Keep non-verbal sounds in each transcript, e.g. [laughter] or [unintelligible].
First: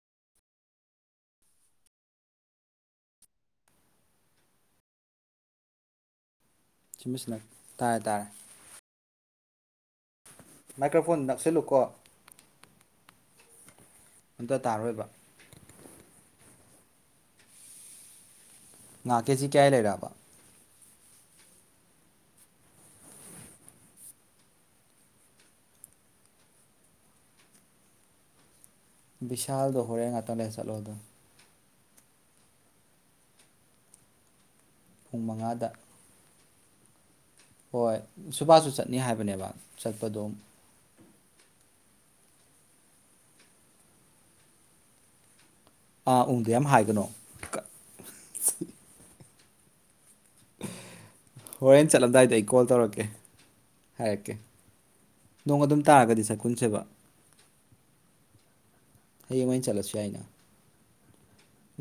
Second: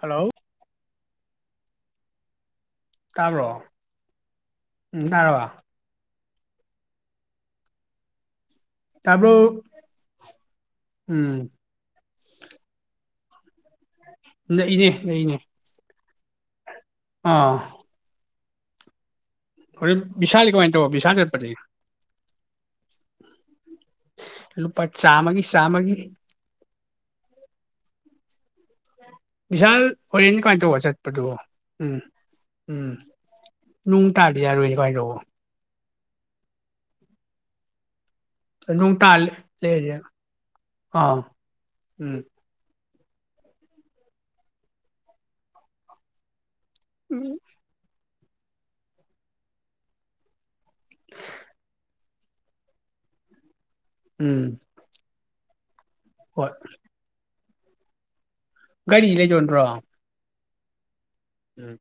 Hello ꯇꯥꯕ꯭ꯔꯣ ꯎꯝ ꯇꯥꯔꯕ ꯇꯥꯏ ꯇꯥꯔꯦ ꯇꯥꯕ꯭ꯔꯣ ꯃꯥꯏꯀ꯭ꯔꯣꯐꯣꯟ ꯎꯝ ꯅꯛꯁꯤꯜꯂꯨꯀꯣ ꯑꯝꯇ ꯅꯛꯏꯅꯦ ꯇꯥꯔꯣꯏꯕ ꯅꯛꯏꯅꯦ ꯑꯥ ꯉꯥꯛ ꯀꯦꯖꯤ ꯀꯌꯥꯏ ꯂꯩꯔꯕ ꯇꯣ ꯚꯤꯁꯥꯜ ꯆꯠꯄꯇꯤ ꯂꯨꯄꯥ ꯆꯥꯝꯃꯒꯤ ꯆꯥꯝꯃꯒꯤ ꯕꯤꯚꯤꯁꯥꯜꯗꯣ ꯕꯤꯚꯤꯁꯥꯜ ꯍꯣꯔꯦꯟ ꯉꯥꯛꯇꯪ ꯂꯩꯔ ꯀꯃꯥꯏ ꯇꯧꯕ ꯆꯠꯂꯣꯗꯣ ꯆꯠꯄꯗꯣ ꯎꯝ ꯎꯝ ꯂꯨꯡ ꯇꯥꯔꯗꯤ ꯌꯥꯔꯣꯏꯌꯦ ꯄꯨꯡ ꯃꯉꯥꯗ ꯍꯣꯏ ꯁꯨꯕꯥꯁꯁꯨ ꯅꯣꯡ ꯆꯠꯅꯤ ꯇꯥ ꯍꯥꯏꯕꯅꯦꯕ ꯂꯩꯔꯗꯤ ꯆꯠꯄꯗꯣ ꯑꯥ ꯎꯝ ꯑꯥ ꯎꯝ ꯑꯗꯨꯌꯥꯝ ꯍꯥꯏꯒꯅꯣ [unintelligible] ꯍꯣꯔꯦꯟ ꯆꯠꯂꯝꯗꯥꯏꯗ ꯑꯩ ꯀꯣꯜ ꯇꯧꯔꯛꯀꯦ ꯍꯥꯏꯀꯦ ꯎꯝ ꯅꯣꯡ ꯑꯗꯨꯝ ꯇꯥꯔꯒꯗꯤ ꯍꯣꯏ ꯆꯠꯀꯨꯝꯁꯦꯕ ꯀꯔꯤ ꯂꯩꯗꯣꯟꯕ꯭ꯔꯣ ꯆꯠꯂꯁꯨ ꯌꯥꯏꯅ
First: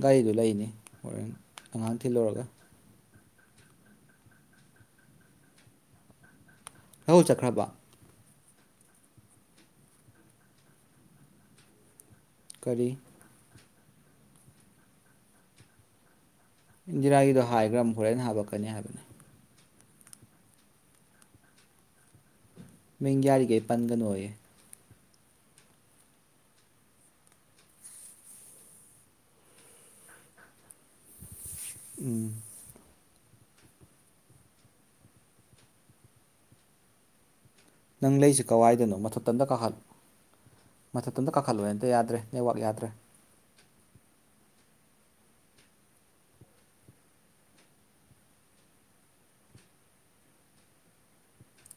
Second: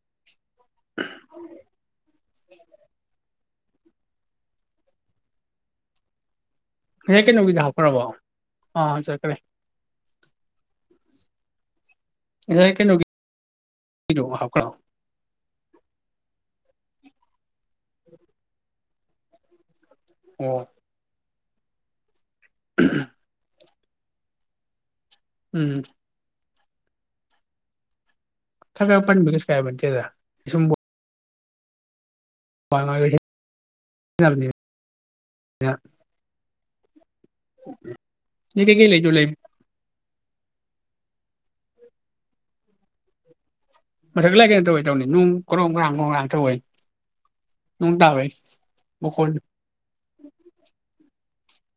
ꯒꯥꯔꯤꯗꯨ ꯂꯩꯅꯤ ꯍꯣꯔꯦꯟ ꯑꯉꯥꯡ ꯊꯤꯜꯂꯨꯔꯒ ꯂꯧ ꯍꯦꯛ ꯀꯩꯅꯣꯒꯤꯗꯤ ꯆꯠꯈ꯭ꯔꯕ ꯍꯥꯞꯈ꯭ꯔꯕꯣ ꯑ ꯆꯠꯀ꯭ꯔꯦ ꯌꯥꯏ ꯀꯔꯤ ꯀꯩꯅꯣꯒꯤ [unintelligible] ꯍꯥꯄ꯭ꯔ ꯏꯟꯗꯤꯔꯥꯒꯤꯗꯣ ꯍꯥꯏꯒ꯭ꯔꯝꯅꯤ ꯃꯨꯛ ꯍꯣꯔꯦꯟ ꯍꯥꯄꯛꯀꯅꯤ ꯍꯥꯏꯕꯅꯤ ꯑꯣ ꯃꯤꯡ ꯌꯥꯔꯤꯒꯩ ꯄꯟꯒꯅꯣꯌꯦ ꯎꯝ ꯈ꯭ꯔ ꯈꯢꯔ ꯄꯟꯕꯗꯥ ꯀꯩꯁꯨ ꯀꯥꯏꯕꯇꯦꯗ ꯁꯨꯝ ꯎꯝ [unintelligible] ꯅꯪ ꯂꯩꯁꯤ ꯅꯣꯏ ꯀꯩꯀꯩ ꯀꯋꯥꯏꯗꯅꯣ ꯂꯩꯗꯣꯏ ꯂꯩꯕ ꯃꯊꯛꯇ ꯀꯥꯈꯜꯂꯨ ꯑꯝꯇ ꯀꯥꯈꯠꯂꯨ ꯑꯝꯇ ꯌꯥꯗ꯭ꯔꯦ ꯅꯦꯋꯥꯛ ꯌꯥꯗ꯭ꯔꯦ ꯃꯊꯛꯇꯂꯩ ꯀꯩꯅꯣ ꯇꯧꯋꯦ ꯇꯧꯅꯤ ꯅꯣꯡ ꯀ꯭ꯔꯣꯡ ꯀ꯭ꯔꯥꯡ ꯀꯣꯡ ꯉꯥꯡ ꯇꯧꯏ ꯅꯣꯡ ꯇꯥꯕꯩ ꯃꯈꯣꯟ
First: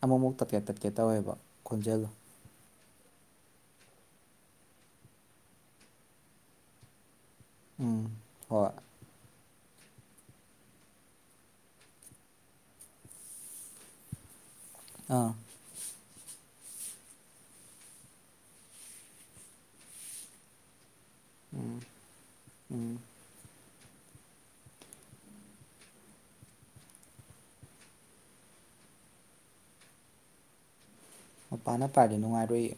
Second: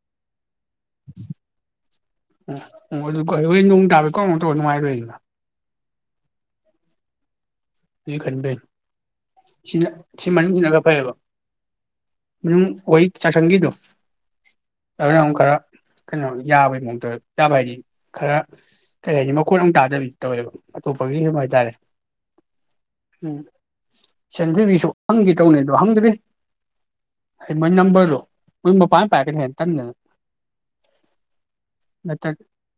ꯑꯃꯃꯨꯛ ꯇꯠꯀꯦ ꯇꯠꯀꯦ ꯇꯧꯋꯦꯕ ꯈꯣꯟꯖꯦꯜꯗꯣ ꯑꯣ ꯑꯗꯨ ꯅꯣꯡ ꯇꯥꯕꯦ ꯀꯣ ꯇꯧ ꯅꯨꯡꯉꯥꯏꯔꯣꯏ ꯎꯝ ꯑꯗꯨꯏ ꯈꯟꯕꯩꯅꯤ ꯍꯣꯏ ꯁꯤꯅ ꯁꯤ ꯃꯅꯨꯡꯁꯤꯅꯒ ꯐꯩꯌꯦꯕ ꯃꯅꯨꯡ ꯑꯣꯏ ꯆꯥꯛꯁꯪꯒꯤꯗꯣ ꯑꯗꯨꯔ ꯑꯥ ꯑꯃꯨꯛ ꯈꯔ ꯀꯩꯅꯣ ꯌꯥꯕꯒꯤ ꯃꯑꯣꯡꯗ ꯌꯥꯥꯕ ꯍꯥꯏꯗꯤ ꯈꯔ ꯀꯔꯤ ꯍꯥꯏꯅꯤ ꯃꯈꯣꯟ ꯑꯝ ꯇꯥꯗꯕꯤ ꯇꯧꯋꯦꯕ ꯑꯇꯣꯞꯄꯒꯤ ꯁꯨꯝ ꯍꯥꯏꯇꯥꯔꯦ ꯎꯝ ꯎꯝ ꯁꯦꯟꯗ꯭ꯔꯤꯒꯤꯁꯨ ꯍꯪꯒꯦ ꯇꯧꯅꯤ ꯑꯗꯣ ꯍꯪꯗ꯭ꯔꯤ ꯑꯩ ꯃꯣꯏ ꯅꯝꯕꯔꯗꯣ ꯃꯣꯏ ꯃꯄꯥꯟ ꯄꯥꯏꯔꯛꯒꯅꯤ ꯍꯦ ꯇꯟꯗꯅ ꯃꯄꯥꯅ ꯄꯥꯏꯔꯗꯤ ꯅꯠꯇ꯭ꯔ ꯅꯨꯡꯉꯥꯏꯔꯣꯏ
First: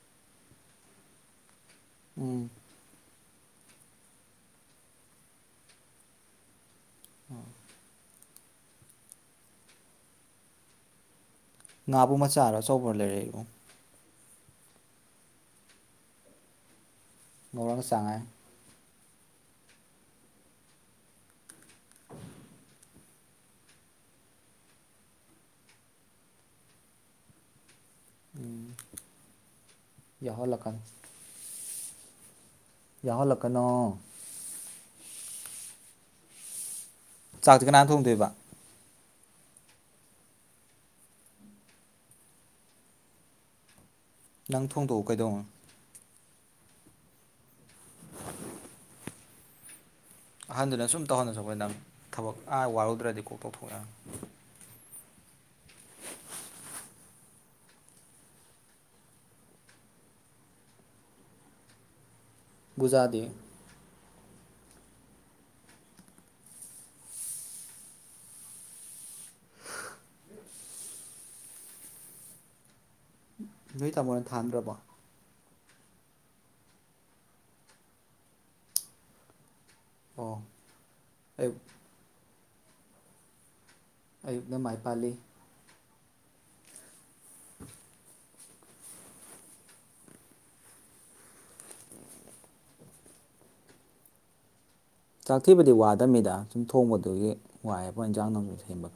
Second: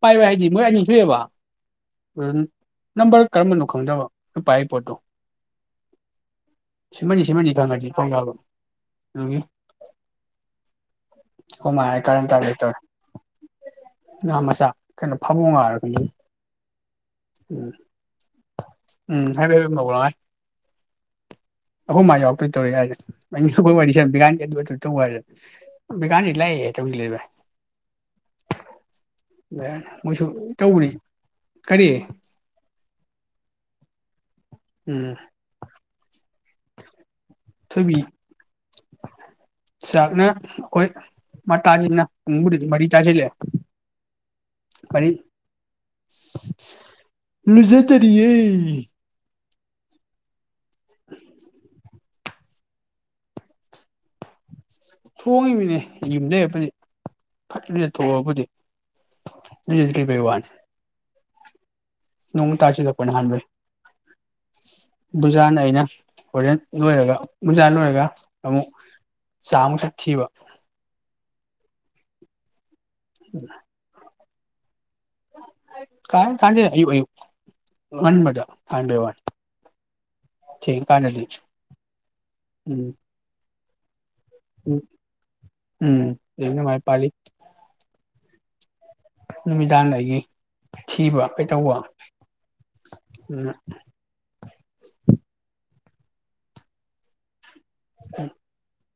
ꯄꯥꯏꯕ ꯍꯥꯏꯗꯤ ꯃꯣꯏ ꯑꯅꯤ ꯊꯣꯛꯑꯦꯕ ꯎꯝ ꯅꯝꯕꯔ ꯀꯔꯝꯕꯅꯣ ꯈꯪꯗꯕ ꯄꯥꯏ ꯄꯣꯠꯇꯣ ꯁꯤꯃꯅꯤ ꯁꯤꯃꯟꯅꯤ ꯈꯪꯉꯗꯤ ꯇꯧ ꯌꯥꯕ ꯑꯒꯤ ꯉꯥꯕꯨ ꯃꯆꯥꯔꯣ ꯑꯆꯧꯕꯅꯣ ꯂꯩꯔꯛꯏꯕꯣ ꯉꯥ ꯃꯆꯥ ꯀꯩꯅꯣ ꯐꯃꯣ ꯉꯥꯔꯒꯅꯤ ꯉꯧꯔꯒ ꯆꯥꯉꯥꯏ ꯎꯝ [unintelligible] ꯍ ꯑꯍꯨꯝ ꯃ ꯌꯥꯎꯛꯇꯣꯏ ꯗꯧꯔꯤ ꯍꯥꯏꯅꯦ ꯋꯥꯔꯤ [unintelligible] ꯕꯤ [unintelligible] ꯇꯧꯕ [unintelligible] ꯍꯥꯏꯔ [unintelligible] ꯕꯤ [unintelligible] ꯂꯥꯛꯑꯦꯦ [unintelligible] ꯇꯧꯗꯤ [unintelligible] ꯂꯩꯕ [unintelligible] ꯃꯣꯏꯁꯨ ꯌꯥꯎꯍꯜꯂꯛꯀꯅꯨ ꯇꯧꯕꯅꯤ ꯀꯔꯤ ꯌꯥꯎꯍꯜꯂꯛꯀꯅꯣ ꯎꯝ ꯆꯥꯛꯇꯤ ꯀꯅꯥꯅ ꯊꯣꯡꯗꯣꯏꯕ ꯆꯥꯀꯅꯥ ꯑꯈꯣꯌ ꯃꯇꯥꯖꯤꯅꯥ ꯄꯨꯪꯕꯨꯗꯤ ꯃꯔꯤ ꯇꯥꯖꯤꯂꯛ ꯂꯦ ꯅꯪ ꯊꯣꯡꯗꯣꯛꯎ [unintelligible] ꯀꯩꯗꯧꯉꯣ ꯂꯨꯖꯥꯇꯔꯤꯌꯦ ꯑꯍꯟꯗꯨꯅ ꯁꯨꯝ ꯇꯧꯍꯜꯂꯁꯨ ꯑꯩꯈꯣꯏ ꯅꯪ ꯊꯕꯛ ꯑꯥ ꯋꯥꯔꯨꯗ꯭ꯔꯗꯤ ꯀꯣꯛ ꯇꯧꯊꯣꯛꯑꯦ ꯅꯪ ꯊꯣꯡꯉꯤꯃꯤꯅꯦ ꯌꯨꯝꯗ ꯂꯩꯔꯕꯨꯗꯤ ꯐꯠ ꯂꯨꯖꯊꯣꯀꯅꯨꯗꯤ ꯂꯨꯖꯗꯔꯤꯕꯩ ꯋꯥꯅꯤ ꯅꯣꯡ ꯇꯥꯆꯦꯗꯄꯅꯦ ꯕꯨꯖꯥꯗꯤ ꯍꯥꯟꯕꯤꯏ ꯕꯨꯖꯥꯅ ꯑꯩꯅ ꯍꯣꯔꯦꯟ ꯂꯣꯏꯔꯒ ꯕꯨꯖꯥ ꯂꯣꯏꯔꯒ ꯑꯃꯨꯛ ꯆꯥꯛ ꯑꯃꯨꯛ ꯁꯛ ꯊꯤꯕ ꯅꯣꯏ ꯇꯥꯃꯣ [unintelligible] ꯊꯥꯗ꯭ꯔꯕ ꯀꯥꯏ ꯀꯥꯟꯗ ꯑꯌꯨꯛ ꯑꯌꯨꯛ ꯉꯟꯕꯗꯥ ꯀꯅꯕꯦ ꯋꯥꯅꯤ ꯑꯣ ꯊꯦꯡ ꯀꯟꯗꯗꯤ ꯑꯌꯨꯛ ꯎꯝ ꯑꯌꯨꯛꯅ ꯃꯥꯏ ꯄꯥꯜꯂꯤ ꯎꯝ ꯑꯌꯨꯛꯅ ꯃꯥꯏ ꯄꯂꯤ [inaudible] ꯅꯨꯃꯤꯗꯥꯡ ꯑꯩꯒꯤ ꯊꯤꯕ ꯀꯩꯇꯧꯕ ꯑꯗꯨ [unintelligible] ꯆꯥꯛ ꯊꯤꯕꯗꯤ ꯋꯥꯗꯝꯅꯤꯗ ꯁꯨꯝ ꯊꯣꯡꯕꯗꯨꯒꯤ꯫ ꯋꯥꯏꯑꯕ ꯏꯟꯖꯥꯡ [unintelligible] ꯁꯦꯝꯕꯥ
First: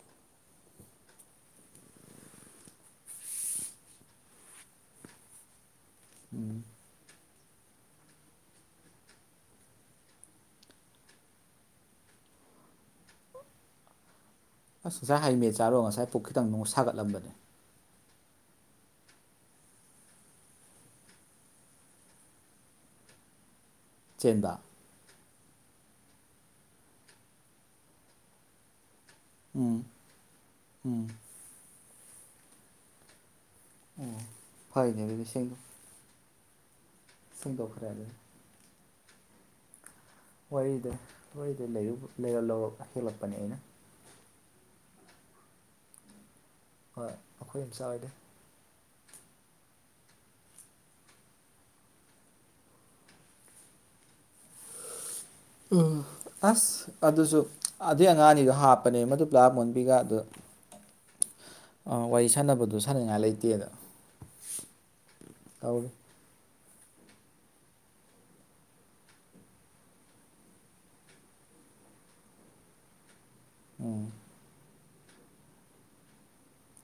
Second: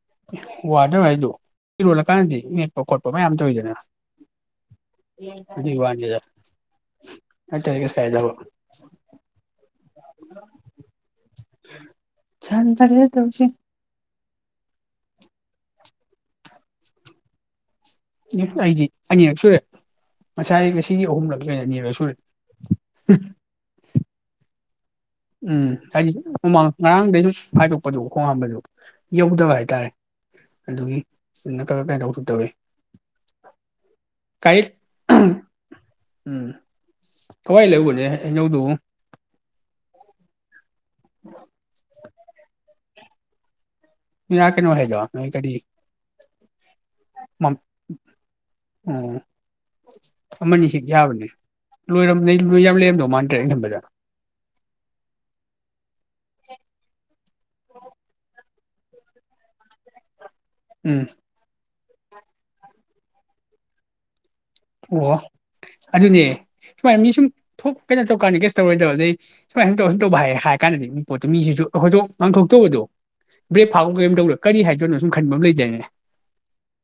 [unintelligible] [inaudible] [inaudible] ꯑꯁ ꯉꯁꯥꯏ [unintelligible] [inaudible] ꯆꯦꯟꯕ ꯎꯝ [unintelligible] ꯍꯥꯏꯗꯤꯃꯥꯡ ꯉꯔꯥꯡꯗꯩ ꯁꯨꯝ ꯍꯥꯏꯗꯣꯛꯄꯗꯨꯣ ꯈꯣꯡ ꯍꯥꯝꯕꯗꯨ ꯌꯧꯗꯕ ꯎꯝ ꯍꯥꯏꯇꯥꯔꯦ ꯑꯗꯨꯒꯤ ꯎꯝ [unintelligible] [unintelligible] ꯀꯥꯏ [unintelligible] ꯎꯝ ꯀꯋꯥꯏ [unintelligible] ꯁꯦꯡꯗꯣꯛꯈ꯭ꯔꯦ ꯂꯦꯕꯅꯦ ꯑꯗꯨꯗꯤ [unintelligible] ꯍꯩꯅꯧꯗꯨꯕꯨ ꯋꯥꯔꯤꯗꯣ [unintelligible] ꯍꯦꯂꯛꯄꯅꯦ ꯑꯩꯅ ꯌꯥ ꯀꯩꯅꯣ ꯍꯥꯏꯗꯣ ꯅꯣꯏ ꯀꯔꯤ ꯍꯣꯏ ꯑꯩꯈꯣꯏ ꯑꯝꯆꯥ ꯑꯣꯏꯗ ꯎꯝ ꯑꯃꯅꯤ ꯁꯤ ꯌꯥꯕꯅꯦ ꯂꯣꯏꯔꯝ ꯂꯣꯏ ꯌꯥꯝ ꯂꯩꯔꯝꯗꯧ ꯃꯥꯟꯗꯔꯦ ꯑꯩꯅ ꯈꯟꯕꯗ꯫ ꯎꯝ ꯑꯁ ꯑꯗꯨꯁꯨ ꯑꯗꯨꯏ ꯑꯉꯥꯡꯑꯅꯤꯗꯣ ꯍꯥꯞ ꯄꯅꯦ ꯑꯃꯗꯨ ꯒꯃꯣꯟꯕꯤꯒ ꯑꯗꯣ ꯎꯝ ꯑ ꯋꯥꯔꯤ ꯁꯥꯟꯅꯕꯗꯨ ꯁꯥꯟꯅꯉꯥꯏ ꯂꯩꯇꯦꯗ ꯑꯣ ꯑꯗꯨꯅꯦ ꯁꯨꯃꯥꯏꯅ ꯃꯤ ꯁꯨꯝ ꯊꯣꯛ ꯀꯩꯅꯣ ꯇꯧꯀꯥꯟꯗꯗꯤ ꯀꯩꯁ ꯇꯧꯔꯣꯏꯗꯕ ꯑꯗꯩ ꯁꯨꯃꯥꯏ ꯁꯨꯝ ꯇꯧ ꯁꯨꯝ ꯇꯧꯕ ꯍꯥꯏ ꯍꯥꯏ ꯀꯥꯟꯗꯗꯤ ꯄꯣꯠꯇꯣ ꯃꯤꯁꯤꯁꯨ ꯑꯩꯈꯣꯏꯗꯣꯛ ꯉꯥꯡꯊꯣꯛꯇꯧꯕꯗꯣ ꯕ꯭ꯔꯦꯛ ꯐꯥꯎꯒꯝ ꯎꯝ ꯀꯩꯒꯝ ꯇꯧꯗ ꯀꯔꯤ ꯍꯥꯏꯕꯅꯣ ꯈꯟꯕ ꯑꯃ ꯂꯩꯗꯥꯏꯅꯦ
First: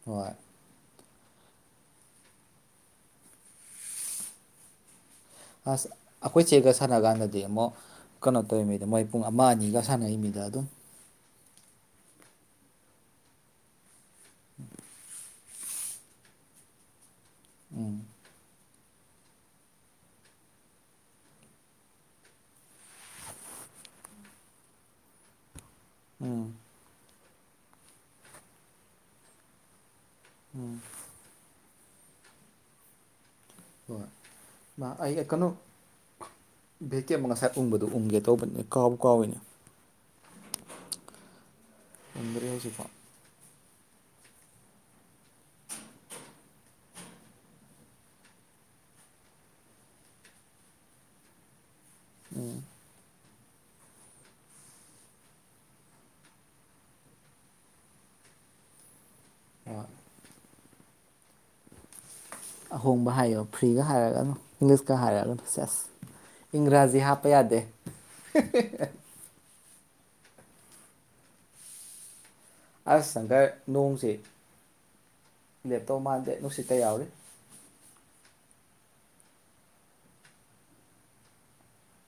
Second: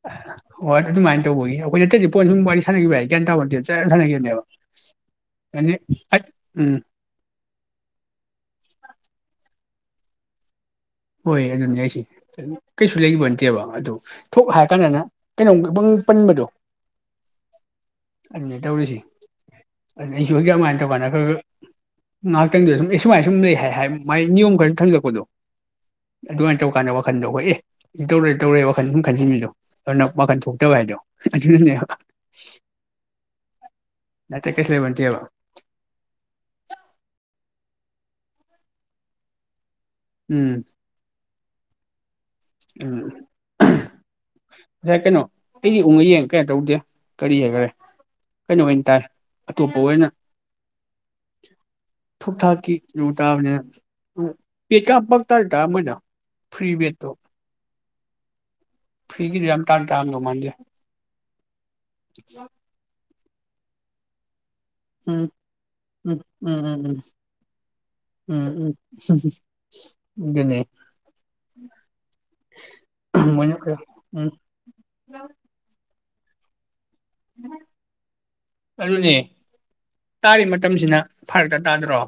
ꯍꯣꯌ ꯍꯣꯏ ꯑꯗꯨꯃꯥꯏꯅ ꯇꯧꯕꯒꯤ ꯑꯩꯈꯣꯏ ꯅꯠꯇꯗꯤ ꯄꯣꯠ ꯁꯨꯝ ꯋꯥꯔꯤ ꯁꯅꯈꯤꯕ ꯒ꯭ ꯌꯥꯟ ꯇꯥꯕꯣꯟꯇꯦ ꯖꯔ ꯑꯗꯨꯝ ꯁꯥꯅ ꯒꯤꯕꯅꯦꯕ ꯑꯁ ꯑꯩꯈꯣꯏ ꯆꯦꯒ ꯁꯥꯟꯅ ꯀꯥꯟꯗꯗꯤ ꯑꯃꯨꯛ ꯀꯩꯅꯣ ꯇꯧꯔꯤꯃꯤꯗ ꯃꯣꯏ ꯄꯨꯡ ꯑꯃ ꯑꯅꯤꯒ ꯁꯥꯟꯅꯩ ꯃꯤꯗ ꯑꯗꯨꯝ ꯍꯣꯏ ꯑꯗꯨꯅꯤ ꯍꯥꯏꯁꯦ ꯀꯩꯁꯨ ꯂꯩꯕ ꯅꯠꯇꯦꯕ ꯑꯗꯨ ꯊꯣꯛ ꯍꯥꯏꯀꯗꯥꯅ ꯀꯩꯅꯣꯝ ꯄꯪ ꯄꯟꯕꯗꯣ ꯎꯝ ꯑꯗꯨꯅꯦ ꯇꯧꯔꯤꯁꯦ ꯑꯗꯨ ꯑꯩꯁꯨ ꯍꯧꯖꯤꯛ ꯑꯗꯨꯃꯥꯏꯅ ꯇꯧꯀꯥꯟꯗ ꯈꯔ ꯈꯔ ꯉꯥꯏꯍꯥꯛꯇꯪꯗꯨꯗ ꯁꯨꯝ ꯑꯩ ꯁꯨꯃꯥꯏꯅ ꯁꯨꯝ ꯂꯩ ꯍꯥꯏ ꯃꯥꯏ ꯅꯤꯌꯣꯝ ꯈꯔꯁꯨ ꯊꯝꯂꯛꯄꯗꯣ ꯎꯝ ꯑꯗꯨꯃꯥꯏ ꯇꯧꯀꯥꯟꯗ ꯈꯟꯗꯣ ꯑꯩꯈꯣꯏ ꯑꯦ ꯁꯤ ꯇꯧꯔꯦ ꯇꯧꯔꯦ ꯋꯥꯈꯜ ꯁꯝ ꯈꯟꯁꯤꯟꯕꯤꯗꯣ ꯑꯗꯨ ꯅ ꯋꯥꯈꯟ ꯊꯣꯛꯇꯕ ꯎꯝ ꯍꯥꯏꯗꯣ ꯑꯗꯨꯅꯅꯦ [inaudible] ꯍꯣꯏ ꯃꯥ ꯑꯩ ꯀꯩꯅꯣ ꯗꯦ ꯀꯦ ꯑꯃ ꯉꯥꯁꯥꯏ ꯎꯪꯕꯗꯣ ꯎꯪꯒꯦ ꯇꯧꯕꯅꯦ ꯀꯥꯎꯕꯨ ꯀꯥꯎꯏꯅꯦ ꯎꯝ ꯎꯪꯗꯔꯦ ꯍꯧꯖꯤꯛꯐꯥꯎ ꯑ ꯉꯁꯥꯏ ꯀꯩꯅꯣ ꯑꯩꯒꯤ ꯎꯡꯉꯥ ꯌꯦꯡ ꯀꯩꯅꯣ ꯇꯧꯗꯦ ꯀꯔꯤ ꯍꯥꯏꯈꯔꯦ ꯀꯩꯅꯣ ꯑꯣꯏꯅ ꯇꯥꯏ ꯑꯇꯣꯞꯄ ꯑꯣꯏꯅ ꯊꯨꯛ ꯊꯥꯛꯀꯤ ꯇꯥꯕꯅꯦ ꯄꯕꯦꯠ ꯀ ꯄ ꯇꯥꯕꯇꯥ ꯃꯣꯏꯅ ꯐ꯭ꯔꯤ ꯕꯦꯠ ꯇꯣ ꯐꯤꯒꯤꯗꯤ ꯌꯥꯝ ꯇꯥꯟ ꯍꯣꯏ ꯇꯥꯡꯉꯝꯗꯧ ꯃꯥꯟꯗꯦ ꯑꯍꯣꯡꯕ ꯍꯥꯏꯌ ꯑꯗꯣ ꯐ꯭ꯔꯤꯒ ꯍꯥꯏꯔꯛꯑꯅꯨ ꯏꯪꯂꯤꯁꯀ ꯎꯝ ꯍꯥꯏꯔꯛꯑꯅꯨꯗ ꯁꯦꯁ ꯎꯝ ꯎꯝ ꯎꯝ ꯏꯪꯒ꯭ꯔꯥꯖꯤ ꯍꯥꯞꯄ ꯌꯥꯗꯦ ꯏꯗꯅꯦ ꯑꯁ ꯁꯪꯀꯔ ꯅꯣꯡꯁꯦ ꯂꯦꯞ ꯇꯧ ꯃꯥꯥꯟꯗꯦ ꯅꯨꯡꯁꯤꯠꯀ ꯌꯥꯎꯔꯦ ꯑꯗꯨꯅꯦ ꯇꯥꯔꯤ ꯃꯇꯝꯁꯤꯅ ꯐꯔꯛꯇ ꯇꯥꯗ꯭ꯔꯣ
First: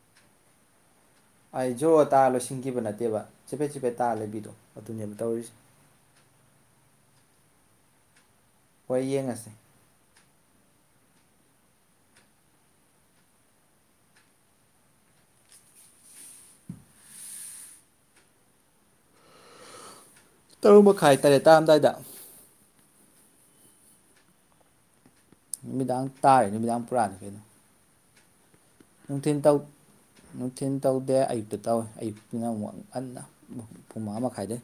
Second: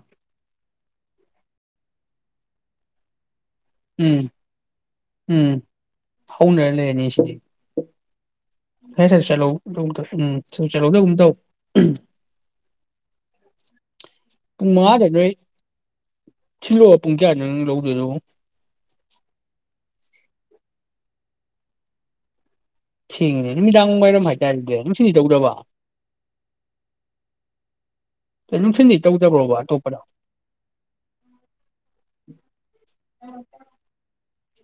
ꯑꯩ ꯖꯣ ꯇꯥꯔ ꯂꯣꯏꯁꯤꯟꯈꯤꯕ ꯅꯠꯇꯦꯕ ꯆꯤꯐꯦꯠ ꯆꯤꯐꯦꯠ ꯇꯥ ꯎꯝ ꯂꯩꯕꯤꯗꯣ ꯑꯗꯨꯅꯦꯕ ꯎꯝ ꯇꯧꯔꯤꯁꯦ ꯍꯧꯅꯔ [unintelligible] ꯍꯣꯏ ꯍꯦꯁꯦ ꯌꯦꯡꯉꯁꯦ ꯆꯦꯂꯧꯗꯧꯗ ꯎꯝ ꯁꯨꯝ ꯆꯠꯍꯧꯗꯒꯨꯝ ꯇꯧ ꯄꯨꯡ ꯃꯉꯥꯗ ꯅꯣꯏ ꯁꯤꯜꯂꯛꯑꯣ ꯄꯨꯡ ꯀꯌꯥꯗꯅꯣ ꯅꯪ ꯂꯧꯗꯣꯏꯗꯣ ꯇꯔꯨꯛ ꯃꯈꯥꯏ ꯇꯔꯦꯠ ꯇꯥꯔꯝꯗꯥꯏꯗ ꯊꯦꯡꯉꯦꯅꯦ ꯅꯨꯃꯤꯗꯥꯡ ꯋꯥꯏꯔꯝ ꯍꯥꯏꯗꯥꯏꯗꯦ ꯅꯨꯃꯤꯗꯥꯡ ꯇꯥꯔꯤ ꯅꯨꯃꯤꯗꯥꯡ ꯄꯨꯔꯥꯅꯤ ꯀꯩꯅꯣ ꯅꯨꯡꯊꯤꯟꯗꯤ ꯅꯨꯡꯊꯤꯜ ꯇꯧꯗꯕ꯭ꯔꯣꯕ ꯇꯧ ꯑꯇꯣꯞꯄꯗ ꯅꯨꯡꯊꯤꯜ ꯇꯧꯗꯦ ꯑꯌꯨꯛꯇ ꯇꯧꯏ ꯑꯌꯨꯛꯇꯅ ꯑꯃꯨꯛ ꯉꯟꯅ ꯄꯨꯡ ꯃꯉꯥ ꯃꯈꯥꯏꯗꯩ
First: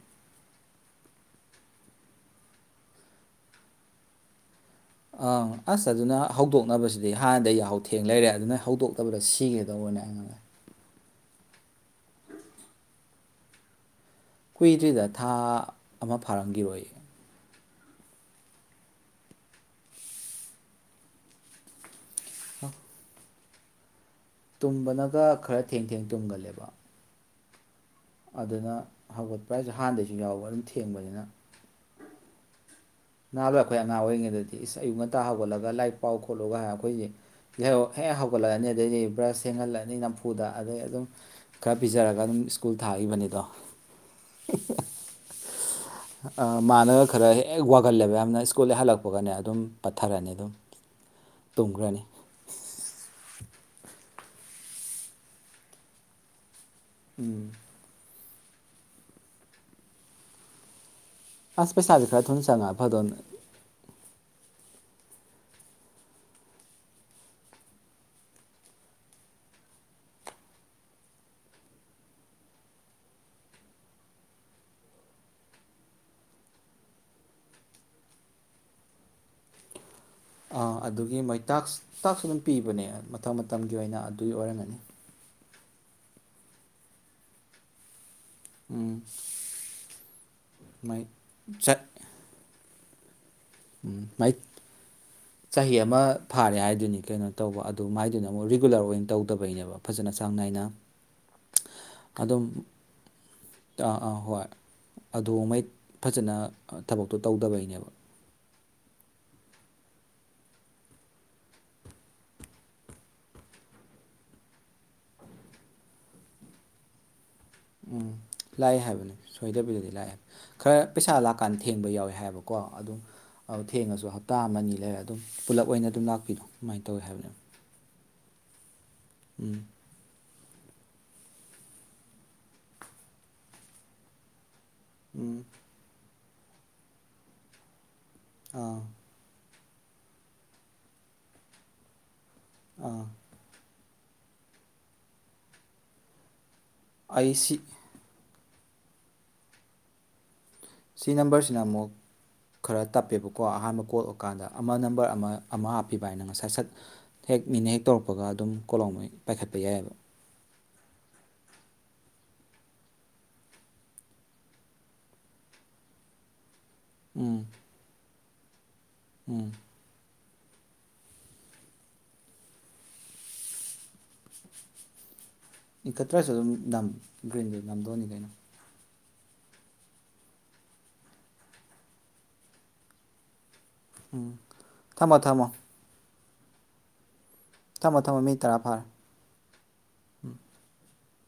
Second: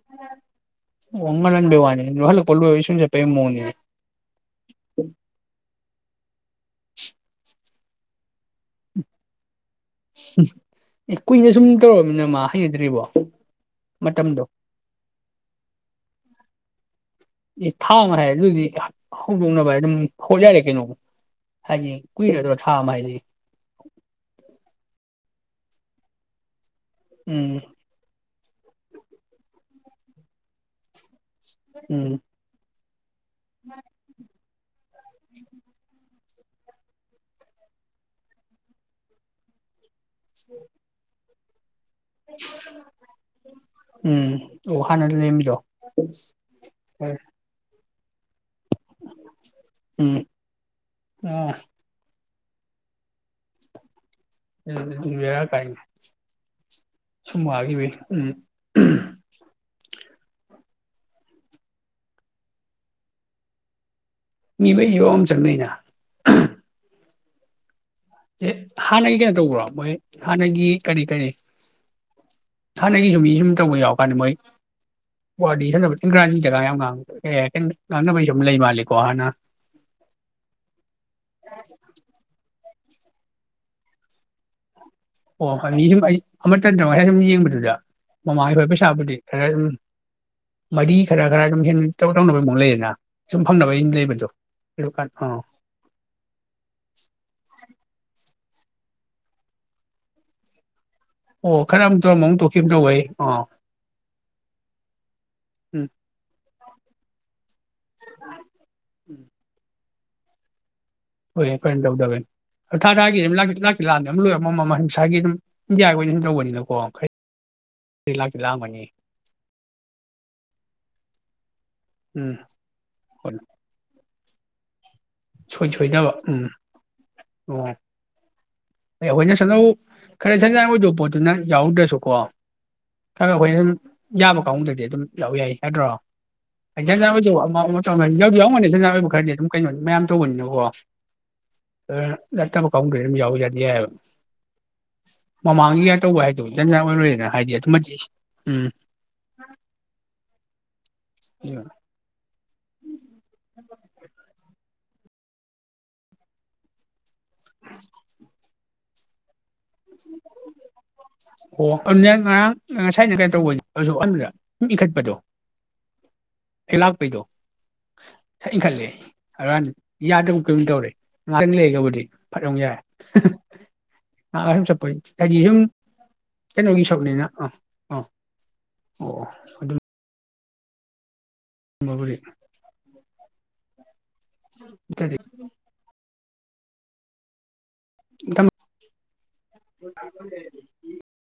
[unintelligible] ꯑ ꯑꯁ ꯑꯗꯨꯅ ꯍꯧꯗꯣꯛꯅꯕꯁꯤꯗꯤ ꯍꯥꯟꯅꯗ ꯌꯥꯍꯧ ꯊꯦꯡ ꯂꯩꯔꯦ ꯑꯗꯨꯅ ꯍꯧꯗꯣꯛꯅꯕꯗ ꯁꯤꯒꯦ ꯂꯧ ꯑꯣꯏꯅ ꯑꯩꯉꯥꯏ ꯏ ꯀꯨꯏꯅ ꯁꯨꯝ ꯇꯧꯔꯕꯃꯤꯅ ꯃꯥ ꯍꯩꯩꯅꯗ꯭ꯔꯤꯕꯣ ꯀꯨꯏꯗ꯭ꯔꯤꯗ ꯊꯥ ꯑꯃ ꯐꯔꯝꯈꯤꯔꯣꯏ ꯊꯥ ꯑꯃ ꯍꯥꯏꯔꯦ ꯑꯗꯨꯗꯤ ꯍꯧꯗꯣꯛꯅꯕ ꯑꯗꯨꯝ ꯍꯣꯠꯅꯔꯦ ꯀꯩꯅꯣ ꯍꯥꯏꯗꯤ ꯀꯨꯏꯔꯗ꯭ꯔꯣ ꯊꯥ ꯑꯃ ꯍꯥꯏꯗꯤ [unintelligible] ꯇꯨꯝꯕꯅꯒ ꯈꯔ ꯊꯦꯡ ꯊꯦꯡ ꯇꯨꯝꯒꯜꯂꯦꯕ ꯎꯝ ꯑꯗꯨꯅ ꯍꯧꯒꯠꯄ ꯍꯥꯏꯖ ꯑꯍꯥꯟꯗꯩꯁꯨ ꯌꯥꯎꯕ ꯑꯗꯨꯝ ꯊꯦꯡꯕꯅꯤꯅ ꯎꯝ ꯅꯍꯥ ꯂꯣ ꯑꯩꯈꯣꯏ ꯑꯉꯥꯡ ꯑꯣꯏꯔꯤꯉꯩꯗꯗꯤ ꯏꯁ ꯑꯌꯨꯛ ꯉꯟꯇꯥ ꯍꯧꯒꯠꯂꯒ ꯂꯥꯏ ꯄꯥꯎ ꯈꯣꯠꯂꯨꯒ ꯍꯥꯏ ꯑꯩꯈꯣꯏꯒꯤ ꯌꯥꯍꯧ ꯍꯦꯛ ꯍꯧꯒꯠꯂꯛꯑꯅꯤ ꯑꯗꯗꯤ ꯕ꯭ꯔꯁ ꯁꯦꯡꯍꯜꯂꯅꯤ ꯅꯝꯐꯨ ꯅꯝꯐꯨꯗ ꯑꯗꯩ ꯑꯗꯨꯝ ꯈꯔ ꯄꯤꯖꯔꯒ ꯑꯗꯨꯝ ꯁ꯭ꯀꯨꯜ ꯊꯥꯈꯤꯕꯅꯤꯗꯣ ꯎꯝ ꯑꯣ ꯍꯥꯟꯅ ꯂꯦꯝꯕꯤꯗꯣ ꯃꯥꯅ ꯍꯣꯏ ꯈꯔ ꯍꯦꯛ ꯋꯥꯈ ꯈꯜꯂꯦꯕ ꯌꯥꯝꯅ ꯁ꯭ꯀꯨꯜ ꯍꯜꯂꯛꯄꯒꯅꯦ ꯑꯗꯨꯝ ꯎꯝ ꯄꯠꯊꯔꯅꯤ ꯑꯗꯨꯝ ꯑꯥ ꯇꯨꯝꯈ꯭ꯔꯅꯤ ꯑꯗꯨ ꯅꯦ ꯕꯦꯔꯀꯥꯏꯅꯦ ꯁꯨꯝ ꯎꯝ ꯋꯥꯈꯤꯕꯩ ꯎꯝ ꯎꯝ ꯑꯁ ꯄꯩꯁꯥꯁꯦ ꯈꯔ ꯊꯨꯅ ꯆꯪꯉꯛ ꯐꯗꯧꯅꯤ ꯃꯤꯃꯩꯗꯤ ꯌꯣꯝ ꯆꯪꯅꯩꯅ ꯍꯥꯟꯅꯒꯤ ꯀꯩꯅꯣ ꯇꯧꯕ꯭ꯔꯣ ꯃꯣꯏ ꯍꯥꯟꯅꯒꯤ ꯀꯔꯤ ꯀꯔꯤ ꯍꯥꯟꯅꯒꯤ ꯁꯨꯝ ꯃꯤ ꯁꯨꯝ ꯇꯧꯕ ꯌꯥꯎꯔꯀꯥꯟꯗ ꯃꯣꯏ ꯋꯥꯔꯤ ꯁꯅꯕ ꯏꯪꯒ꯭ꯔꯥꯟꯖꯤꯁꯤꯡ ꯖꯒꯥ ꯌꯥꯝ ꯉꯥꯡꯅꯕꯒꯤ ꯁꯨꯝ ꯂꯩ ꯃꯥꯜꯂꯤꯀꯣ ꯍꯥꯟꯅ ꯑꯥ ꯑꯗꯨꯒꯤ ꯃꫭꯏꯇꯥꯛꯇꯥꯛꯁꯨ ꯑꯗꯨꯝ ꯄꯤ ꯑꯗꯨꯒꯅꯦ ꯃꯪ ꯃꯇꯝꯒꯤ ꯑꯣꯏꯅ ꯑꯗꯨꯒꯤ ꯑꯣꯏꯔꯝꯒꯅꯤ ꯑꯣ ꯃꯤ ꯁꯨꯝ ꯑꯩ ꯑꯃꯠꯇꯗ ꯉꯁꯥꯏ ꯁꯨꯝ ꯌꯦꯡꯕꯗꯨꯗ ꯃꯃꯥ ꯍꯕꯣꯏ ꯎꯝ ꯄꯩꯁꯥꯕꯨꯗꯤ ꯈꯔ ꯑꯗꯨꯝ ꯃꯔꯤ ꯃꯣꯏ ꯈꯔ ꯈꯔ ꯑꯗꯨꯝ ꯍꯦꯟ ꯆꯠ ꯇꯧ ꯇꯧꯅꯕꯩꯃꯨꯛ ꯂꯩꯗꯅ ꯎꯝ ꯃꯥꯏ ꯑꯥ ꯆꯍꯤ ꯑꯃ ꯐꯥꯔꯦ ꯍꯥꯏꯗꯨꯅꯤ ꯀꯩꯅꯣ ꯇꯧꯕ ꯑꯗꯨ ꯃꯥꯏꯗꯨꯅꯣ ꯑꯃꯨꯛ ꯔꯤꯒꯨꯂꯔ ꯑꯣꯏꯅ ꯇꯧꯗꯕꯩꯅꯦꯕ ꯐꯖꯅ ꯆꯥꯡ ꯅꯥꯏꯅ ꯑꯣ ꯈꯔ ꯑꯃꯨꯛ ꯇꯧꯔꯝꯕ ꯑꯃꯨꯛ ꯑꯗꯨꯝ ꯇꯣꯛꯈꯤꯕ ꯑꯃ ꯇꯧꯕꯩ ꯑꯥ ꯑ ꯑꯥ ꯍꯣꯏ ꯑꯗꯨꯉꯩ ꯎꯝ ꯐꯖꯅ ꯊꯕꯛꯇꯣ ꯇꯧꯗꯕꯩꯅꯦꯕ [inaudible] ꯍꯣꯏ ꯍꯣꯏ ꯀꯩꯅꯅ ꯇꯧꯗꯕꯅꯤ ꯊꯥ ꯊꯥꯒꯤ ꯂꯥꯛꯇ ꯂꯥꯛꯥꯟꯗꯝ ꯂꯣꯏꯔꯃꯤꯡꯁꯥꯒꯤ ꯑꯗꯨꯝ ꯏꯟꯗꯤꯌꯥꯒꯤ ꯑꯣꯏꯅ ꯑꯗꯨꯨꯝ ꯇꯧꯕꯅꯤꯅꯀꯣ ꯎꯝ ꯂꯥꯛꯇꯤ ꯂꯥꯛꯑꯦ ꯂꯥꯛꯑꯝꯒꯅꯤ ꯍꯥꯏꯕꯅꯤ ꯁꯣꯏꯗꯕꯤꯗꯗꯤ ꯂꯥꯛꯑꯦꯕ ꯈꯔ ꯄꯁꯥꯂꯥꯛ ꯀꯥꯟꯗ ꯊꯦꯡꯕ ꯌꯥꯎꯋꯦ ꯎꯝ ꯍꯥꯏꯕꯀꯣ ꯑꯗꯨꯝ ꯍꯣꯏ ꯊꯦꯡꯉꯁꯨ [unintelligible] ꯑꯗꯨꯝ ꯄꯨꯂꯞ ꯑꯣꯏꯅ ꯑꯗꯨꯝ ꯂꯥꯛꯄꯤꯅꯣ ꯀꯃꯥꯏꯅ ꯇꯧꯋꯤ ꯍꯥꯏꯕꯅꯤ꯫ ꯍꯣꯏ ꯑꯩ ꯑꯩꯈꯣꯏꯅ ꯎꯝ ꯁꯥꯟꯅꯧ ꯈꯔ ꯁꯟꯖꯟ ꯑꯣꯏꯗꯣꯕ ꯄꯣꯠꯇꯨꯅ ꯌꯥꯎꯔꯗ꯭ꯔꯁꯨꯀꯣ ꯈꯔ ꯑꯩꯈꯣꯏꯅ ꯑꯗꯨꯝ ꯌꯥꯕ ꯗꯗꯤ ꯑꯗꯨꯝ ꯂ ꯎꯝ ꯌꯥꯏ ꯍꯥꯏꯗ꯭ꯔꯣ [unintelligible] ꯌꯥꯎ ꯌꯥꯎꯔꯝꯒꯅꯤ ꯑꯥ ꯖꯟꯖꯥꯟ ꯑꯣꯏꯕꯗꯤ ꯈ꯭ꯔ ꯑꯗꯨ꯫ ꯀꯩꯅꯣꯅꯤ ꯃꯌꯥꯝ ꯇꯧꯕꯅꯤꯅꯀꯣ ꯑꯥ [unintelligible] ꯌꯥ ꯃꯃꯥꯡꯒ ꯌꯥ ꯇ ꯋꯥꯏ ꯑꯩ ꯁꯤ [unintelligible] ꯎꯝ ꯁꯤ ꯅꯝꯕꯔꯁꯤꯅ ꯑꯃꯨꯛ ꯈꯔ ꯇꯞꯄꯦꯕꯀꯣ ꯑꯍꯥꯟꯕ ꯀꯣꯜ ꯑꫭꯛꯀꯥꯟꯗ ꯑ ꯑꯃ ꯅꯝꯕꯔ ꯑꯃ ꯑꯃ ꯍꯥꯞꯄꯤ ꯕꯥꯏꯅ ꯉꯁꯥꯏ ꯁꯠ ꯍꯦꯛ ꯃꯤꯅ ꯍꯦꯛ ꯇꯧꯔꯛꯄꯒ ꯑꯗꯨꯝ ꯀꯣꯛꯂꫭꯡꯃꯩ ꯄꯥꯏꯈꯠ [unintelligible] [unintelligible] ꯑꯣ ꯑꯗꯨꯗꯤ ꯉꯔꯥꯡ ꯉꯁꯥꯏꯗꯤ ꯀꯩꯅꯣ ꯇꯧꯕꯗ [unintelligible] ꯁꯨꯝ ꯏꯈꯠꯄꯗꯣ ꯑꯩꯂꯥꯛꯄꯩꯗꯣ ꯎꯝ ꯁꯛ ꯏꯟ ꯈꯠꯂꯦ [unintelligible] ꯎꯝ ꯑꯔꯥꯟ ꯌꯥꯗꯧ ꯀꯩꯝ ꯇꯧꯔ ꯉꯍꯥꯛꯇꯪ ꯂꯩꯒꯕꯨꯗꯤ ꯐꯠ ꯑꯃꯨꯛ ꯌꯥꯔꯦ ꯍ ꯍ ꯑꯥ ꯁꯨꯝ ꯆꯠꯄꯩ ꯏꯤꯡꯈꯠꯇ꯭ꯔꯁꯨ ꯑꯗꯨꯝ ꯅꯝ ꯑꯥ ꯒ꯭ꯔꯤꯟꯗꯤ ꯑꯥ ꯅꯝꯗꯣꯅꯤ ꯀꯩꯅꯣ [unintelligible] ꯃꯗꯨꯗꯤ ꯎꯝ ꯊꯝꯃꯣ ꯊꯝꯃꯣ ꯊꯝꯃꯣ ꯊꯝꯃꯣ ꯃꯤꯠ ꯊꯝ ꯇꯔꯥ ꯐꯥꯔꯦ ꯎꯝ